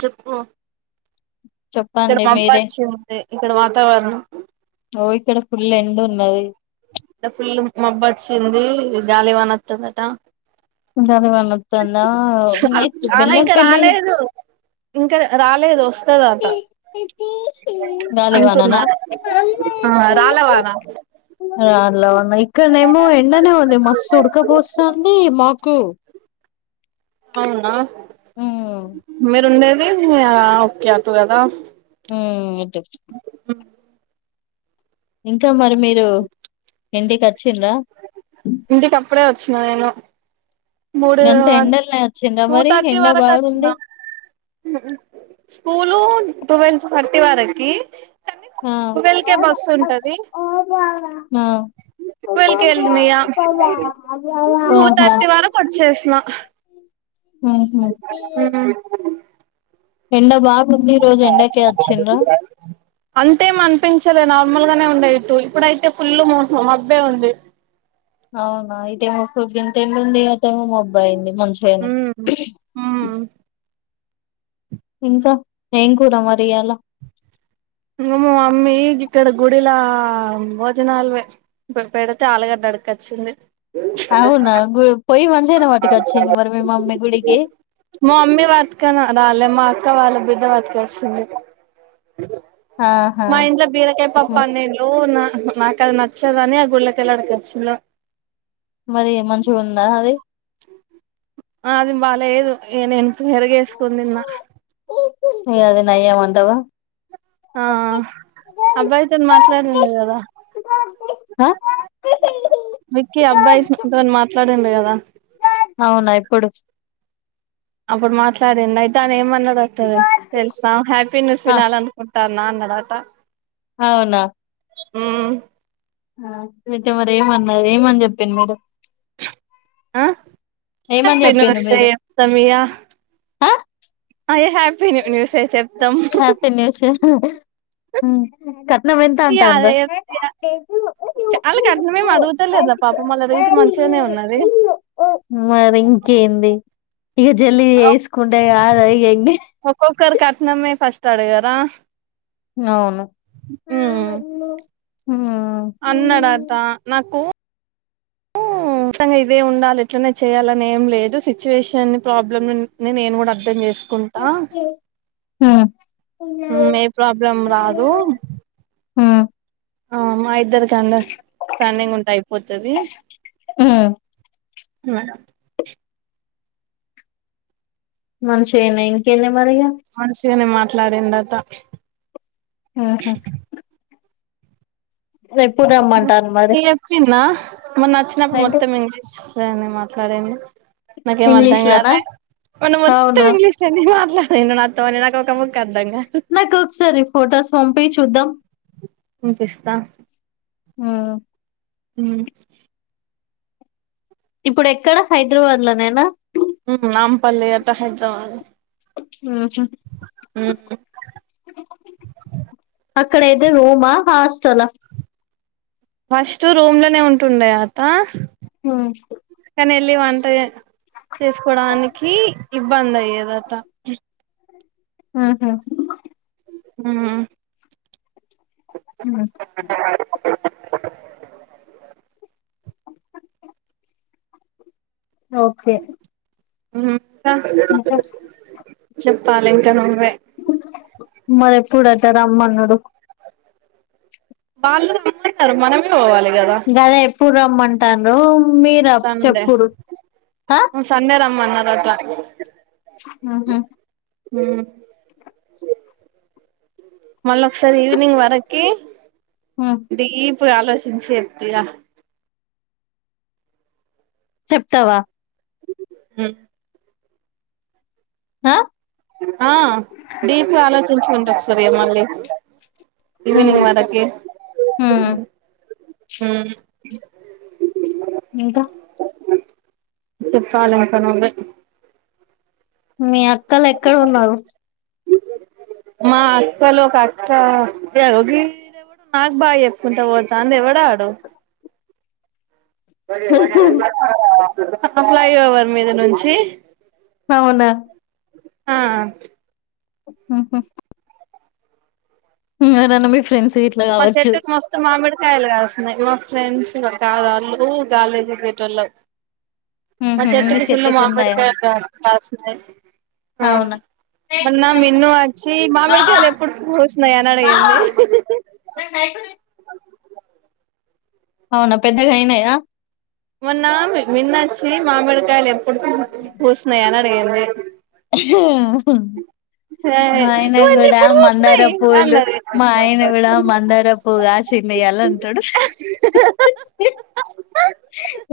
చెప్పు ఇక్కడ చెప్పండి మబ్బు మీరే వచ్చి ఉంది ఇక్కడ వాతావరణం ఓ ఇక్కడ ఫుల్ ఎండ ఉన్నది ఫుల్ మబ్బ వచ్చింది గాలివానా వత్తదట గాలి వానొత్తోందా ఆహా బెల్లం ఇంకా పెల్లి రాలేదు ఇంకా రాలేదు వస్తదట గాలివానలా అంటున్నారు ఆ రాళ్ళ వాన రాళ్ల వాన ఇక్కడనేమో ఎండనే ఉంది మస్తు ఉడకపోస్తోంది మాకు [inaudible] అవునా ఉమ్ మీరు ఉండేది ఓకే అటు కదా హామ్ ఇట్టు అ [inaudible] ఇంకా మరి మీరు ఇంటికి వచ్చిర్రా ఇంటికి అప్పుడే వచ్చిన నేను మూడు గంత ఎండలనే వచ్చిండ్రా టూ మరి థర్టీ ఎండ వరకు వచ్చినా బాగుంది స్కూలు ట్వోవెల్ థర్టీ వరకి కానీ ట్వెల్వ్ కే బస్సు ఉంటది మ్ మ్ ట్వెల్వ్ కే వెళ్ళిన ఇగ హ్మ్ హూ! చేసినా. మ్ హు. ఎండ బాగుంది ఈ రోజు ఎండకే వచ్చిండ్ర్రా అంతేమి అనిపించలేదు, నార్మల్ గానే ఉండే ఇటు, ఇప్పుడయితే ఫుల్ మబ్బే ఉంది. అవునా! అయితే మొత్తం ఇంత ఎండ ఉంది అంత ముబ్బైయింది. మర్చిపోయాను. ఉమ్ ఉమ్ ఇంకా ఏం కూర మరి ఎలా? ఏమో మమ్మీ, ఇక్కడ గుడిలో భోజనాలు పెడితే ఆలుగడ్డ. ఆడకొచ్చింది. అవునా, గు పొయి మంత మ మమ్మీ పట్కన రాలేమ్. మా అక్క వాళ్ళ బిడ్డ బతికేస్తుంది. ఆహా మా ఇంట్లో బీరకాయ ఉమ్, పప్పు నేనొండినా. నాకు అది నచ్చదు అని ఆ గుళ్ళో కెళ్ళి వచ్చిన. మరి మంచిగా ఉందా అది. అది బాగాలేదు. నే పెరగేసుకుని తిన్నా. చట్నీ అది నయమంటావా. ఆ అబ్బాయితో మాట్లాడింది కదా? ఆ విక్కీ, అబ్బాయిస్ంతోని మాట్లాడిండు. కదా అవునా? ఎప్పుడు? అప్పుడు మాట్లాడండు అయితే అతను ఏమన్నాడో తెలుసా హ్యాపీ న్యూస్ ఆ వినాలి అనుకుంటా. నాన్నాడట అవునా మ్! అయితే మరి ఏమన్నాది? ఏమని చెప్పిను మేడమ్ ఉ ఏమని హ్యాపీ చెప్పిండు న్యూసే మీరు చెప్తామిగ. ఆ అదే, హ్యాపీ న్యూసే చెప్తాం. హు హూ. ఉ ఎ కట్. అది వాళ్ళు కత్నమేం అడుగుతా లేదా పాపం వాళ్ళ రీతి మంచిగా. నే ఉన్నది. మరి ఇంకేంది. ఇక జల్లి జేసుకుంటే కాదు ఇక ఎన్ ఒకర్ కట్నమే ఫస్ట్ అడిగారా అవును. అన్నాడాత్తా నాకు అ [inaudible] ఖచ్చితంగా ఇదే ఉండాలి ఇట్లనే చేయాలని ఏం లేదు. సిచ్యువేషన్, ప్రాబ్లమ్ నేను కూడా అర్థం చేసుకును హు. ఉమ్ ప్రాబ్లం రాదు ఆ మా ఇద్దరికి అండర్ స్టాడింగ్ ఉంటే అయిపోతాది. మ్!. మంచి ఏనా ఇంకేంది మరి ఇగ. ఉట్టిగానే మాట్లాడింట. ఉ హు రమ్మంటారు మరి పోయి వచ్చిన్న మొన్నచ్చినప్పు అంటే మొత్తం ఇంగ్లీష్ అతనా మాట్లాడంది. నాకేం అర్ధం ఇంగ్లీష్ లోనా కాలే మొన్న మొత్తం అవును ఇంగ్లీష్ లో నే మాట్లాడా నిన్న నాతోని నాకు ఒక ముక్కా అర్థం కాలేదు. నాకు ఒకసారి ఫొటోస్ పంపి చూద్దాం. వినిపిస్తా. హ్మ్. మ్. ఇప్పుడు ఎక్కడ హైదరాబాద్లోనేనా ఉ నామ్పల్లి అత హైదరాబాద్ ఉహు ఆ అక్కడయితే రూమా హాస్టల్ ఆ ఫస్ట్ రూమ్ లోనే ఉంటుండయా అత హో నెళ్లి వంట చేసుకోడానికి ఇబ్బంది అయ్యేద అట ఉహు ఉ మ్మ్. ఓకే ఉ కా చెప్పాలి ఇంకా నువ్వే మరి ఎప్పుడు అంట రమ్మనడు వాళ్ళది అంటారు మనమే పోవలే గదే ఎప్పుడు రమ్మంటారు మీరు సండే చెప్పుడు ఆ? సండే రమ్మన్నారట మ్మ్హ్మ్. [unintelligible] మళ్ళీ ఒకసారి ఈవినింగ్ వరకి మ్మ్. డీప్గాలోచించి చెప్గా చెప్తావ ఉ హ ఆ డిప్గాలోచించుకుం ఒకసారి మళ్ళీ మ్మ్. ఈవనింగ్ వరకి మ్మ్. ఉ ఇంక చెప్పాలి ఇంకా నువ్వే మీ అక్కలు ఎక్కడ ఉన్నారు మా అక్కలు ఒక్క అక్క ఎలోకి నాకు బాయ్ చెప్పుకుంటా పోతా అంది ఎవడాడు ఫ్లై ఓవర్ మీద నుంచి అవున ఆ ఉహు ఎవరన్న మీ ఫ్రెండ్స్ ఇట్లా కావచ్చు కాయలు రాస్తున్నాయి మా ఫ్రెండ్స్ మా కా వాళ్ళు కాలజకేట వాళ్ళు మ ఉహు మీ చెటుకి ఫుల్ చెట్టుకు కాసినయ్ అవున మోన్న మిన్ను వచ్చి మామిడికాయలు ఎప్పుడు పూసినయ్ అని అడిగింది అయకు [inaudible] అవునా పెద్దగైనయా మొన్న మిన్నచ్చి మామిడికాయలు ఎప్పుడు పూసినయ అని అడిగింది [unintelligible] ఆ మా ఆయన ఇవన్నీ కూడా ఎప్పుడు మందార పూస్తున్నాయి పూలు అన్నది మా ఆయన కూడా మందార పూ కాస్ తిన్నాయాలి అంటాడు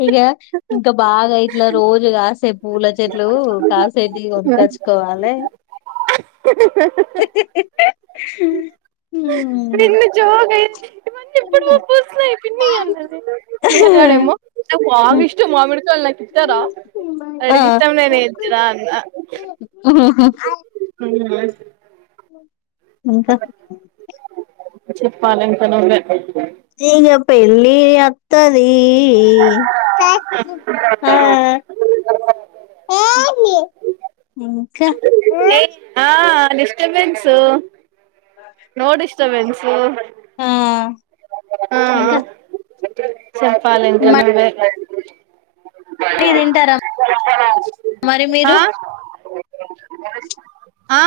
ఇక ఇంకా బాగా ఇట్లా రోజు కాస్త అంటే పూల చెట్లు కాసేటివి కొనుక్కోచ్చు కోవాలి ఇ హా హా హా విన్న జొక్ ఇంద హ పూసినయ్ పిన్ని అన్నాడు వాడు ఏమో నాకు బా ఇష్టం మామిడికాయలు ఇస్తారా ఆ అడికి ఇష్టం నేనే ఎతిరా అన్నా అయ్ మ్మ్ ఇంకా చెప్పాల ఇంకా నువ్వే ఆ ఇంగ ఎళ్ళి యత్ వత్తదీ ఇ ఇ ఇ... తా హ అ [unintelligible] ఏందీ ఇంకా ఏమ్మా డిస్టబెన్సు నో డిస్టబెన్సు అ.. ఆ ఆ.. ఆ. ఇంకా చెప్పాలి ఇంకా నువ్వే మండి తింటార మరి ఆ మీరు ఆ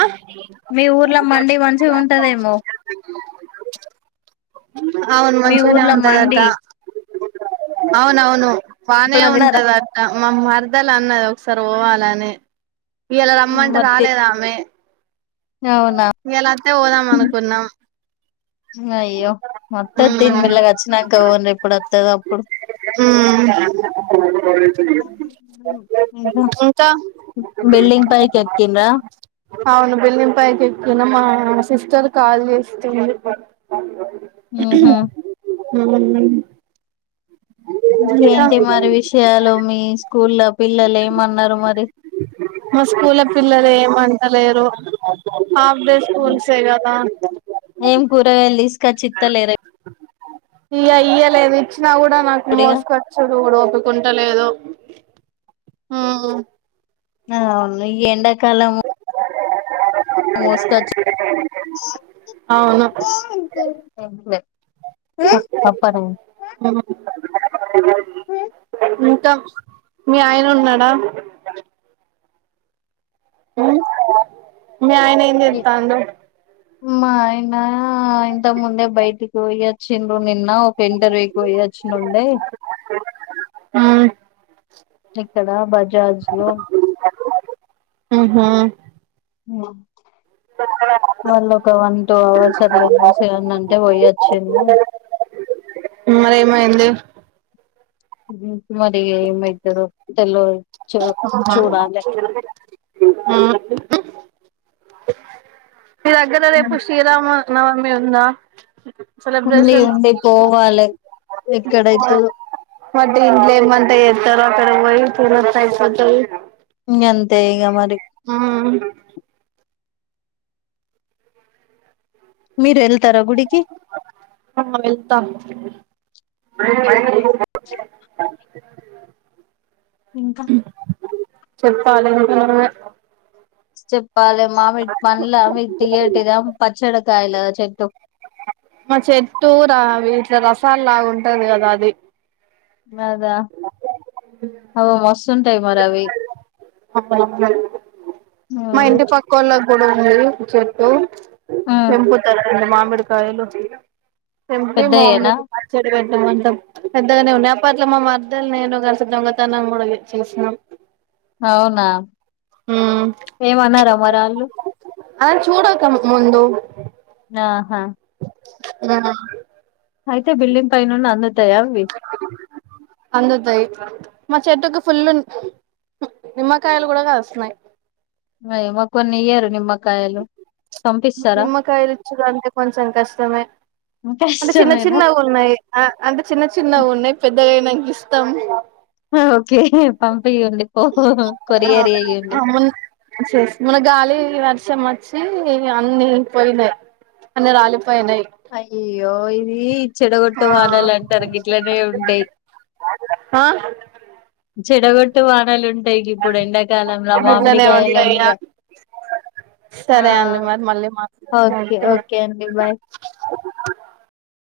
మీ ఊర్లో మండి మంచిగా ఉంటదేమో అవును మీ మంచిగానే ఊర్ల మండి ఉంటదట అవునవును బానే ఎప్పుడైనా తిన్నారా ఉంటాదంటమా మరదలు అన్నది ఒకసారి పోవాల ని ఇవాళ రమ్మంటే మత్తి రాలేద ఆమె అవునా ఇయాల అత్తే పోదాం అనుకున్నాం అయ్యో అత్త ది తియ్ మ్మ్ మెల్లగా వచ్చినాక పోండ్రి ఎప్పుడు వత్తదొ అప్పుడు [inaudible] మ్మ్ [unintelligible] ఇంకా బిల్డింగ్ పైకి ఎక్కిండ్రా అవును బిల్డింగ్ పై కి ఎక్కినం మా సిస్టర్ కల్ చేస్తూంది ఊ హు [unintelligible] ఇంకా ఇంకేంటి మరి విషయాలు మీ స్కూల్ లో పిల్లలు ఏమన్నారు మరి [inaudible] మా స్కూల్ పిల్లలు ఏమంటలేరు ఆప్ డే స్కూల్స్ ఏ కదా ఏం కూరగాయలు తీసుకొచ్చి ఇత్తలేరా ఇ య యే లేదు ఇచ్చినా కూడా నాకు ఇప్పుడిగా మోసుకొచ్చె ఓపిక కూడ లేదు అ ఆ అవును లే ఈ ఎండాకాలము [inaudible] ఆ మసుకొచ్చ ఎ అవును ఏంది మ ఇది పప్పు అట వెయ్ ఇంకా మీ ఆయన ఉన్నాడా హు మీ ఆయన ఏం చెస్తాండు మా ఆయన ఇంతకు ముందే బయటికి పోయ వచ్చిండు నిన్న టెండర్ అయిపొయ్యి వచ్చిన నుండే ఇక్కడ బజాజ్ లో హ్ హు హ్మ్ సర్ [unintelligible] వాళ్ళు ఒక వన్ టూ అవర్స్ అట్లా చూసేవాని అంటే పోయి వచ్చిళ్లు మా రేమ ఇప్పుడు వాడు ఏమైతదో తెలవదు [inaudible] మీ దగ్గర రేపు శ్రీరామనవమి ఉందా ఉంది సెలబ్రేషన్ ఉంది పోవాలి ఎక్కడైతే [unintelligible] ఇంగ అంతే ఇగ మరి ఆ మీరు ఎల్ [unintelligible] వెళ్తాం [inaudible] ఇంకా చెప్పాలి ఇంకా నువ్వే చెప్పాలి మామిడి పండ్లు మీరు [unintelligible] చెనకాయలు చెట్టు మా చెట్టు రా వీట్ల రసాలు లాగా ఉంటది కదా అది అదా అవి మస్తుంటాయి మరి అవి [inaudible] మా మ్మ్ ఇంటి పక్కవ వాళ్ళ కూడా ఉంది చెట్టు మ్మ్ తెంపుతార అండి మామిడి కాయలు తెంపి మామిడి పెద్దయేనా పచ్చడి పెట్టీ తెమ్మంటం పెద్దగానే ఉన్నాయా అప్పట్లో మా మారదాలు నేను కలిసి దొంగతనం కూడా చేసినాం అవునా ఉమ్ ఏమీ అనరా మరి వాళ్ళు ఆ చూడక ముందు ఆహా ఆ అయితే బల్డింగ్ పైనండి అందదు అందదు హైట్ మా చెట్టుకి ఫుల్ నిమ్మకాయలు కూడా కాసినాయి అయ్ మాకు కొన్ని ఇయర్రి నిమ్మకాయలు పంపిస్తారా నిమ్మకాయలు ఇచ్చుడూ అంటే కొంచెం కష్టమే అంటే చిన్న కష్టమేనా చిన్న ఉన్నాయి అంటే చిన్న చిన్న ఉన్నాయి పెద్దగైనంక ఇస్తాం ఓకే పమ్ [unintelligible] గాలి వర్షం వచ్చి అన్ని పోయినాయి అన్ని రాలిపో అయ్యోయ్యో ఇది చెడగొట్టు ఆ వానాల అంటారు గట్లనే ఉంటాయి ఆ చెడగొట్టు వానలు ఉంటాయి ఇక ఇప్పుడు ఎండాకాలంలో గిట్లనే మామిడికాయలు అన్ని ఇగ ఉంటాయిగా ఆ సరే అండి మరి మళ్ళీ ఓకే మాట్లాడతా ఓకే అండి బాయ్ [inaudible]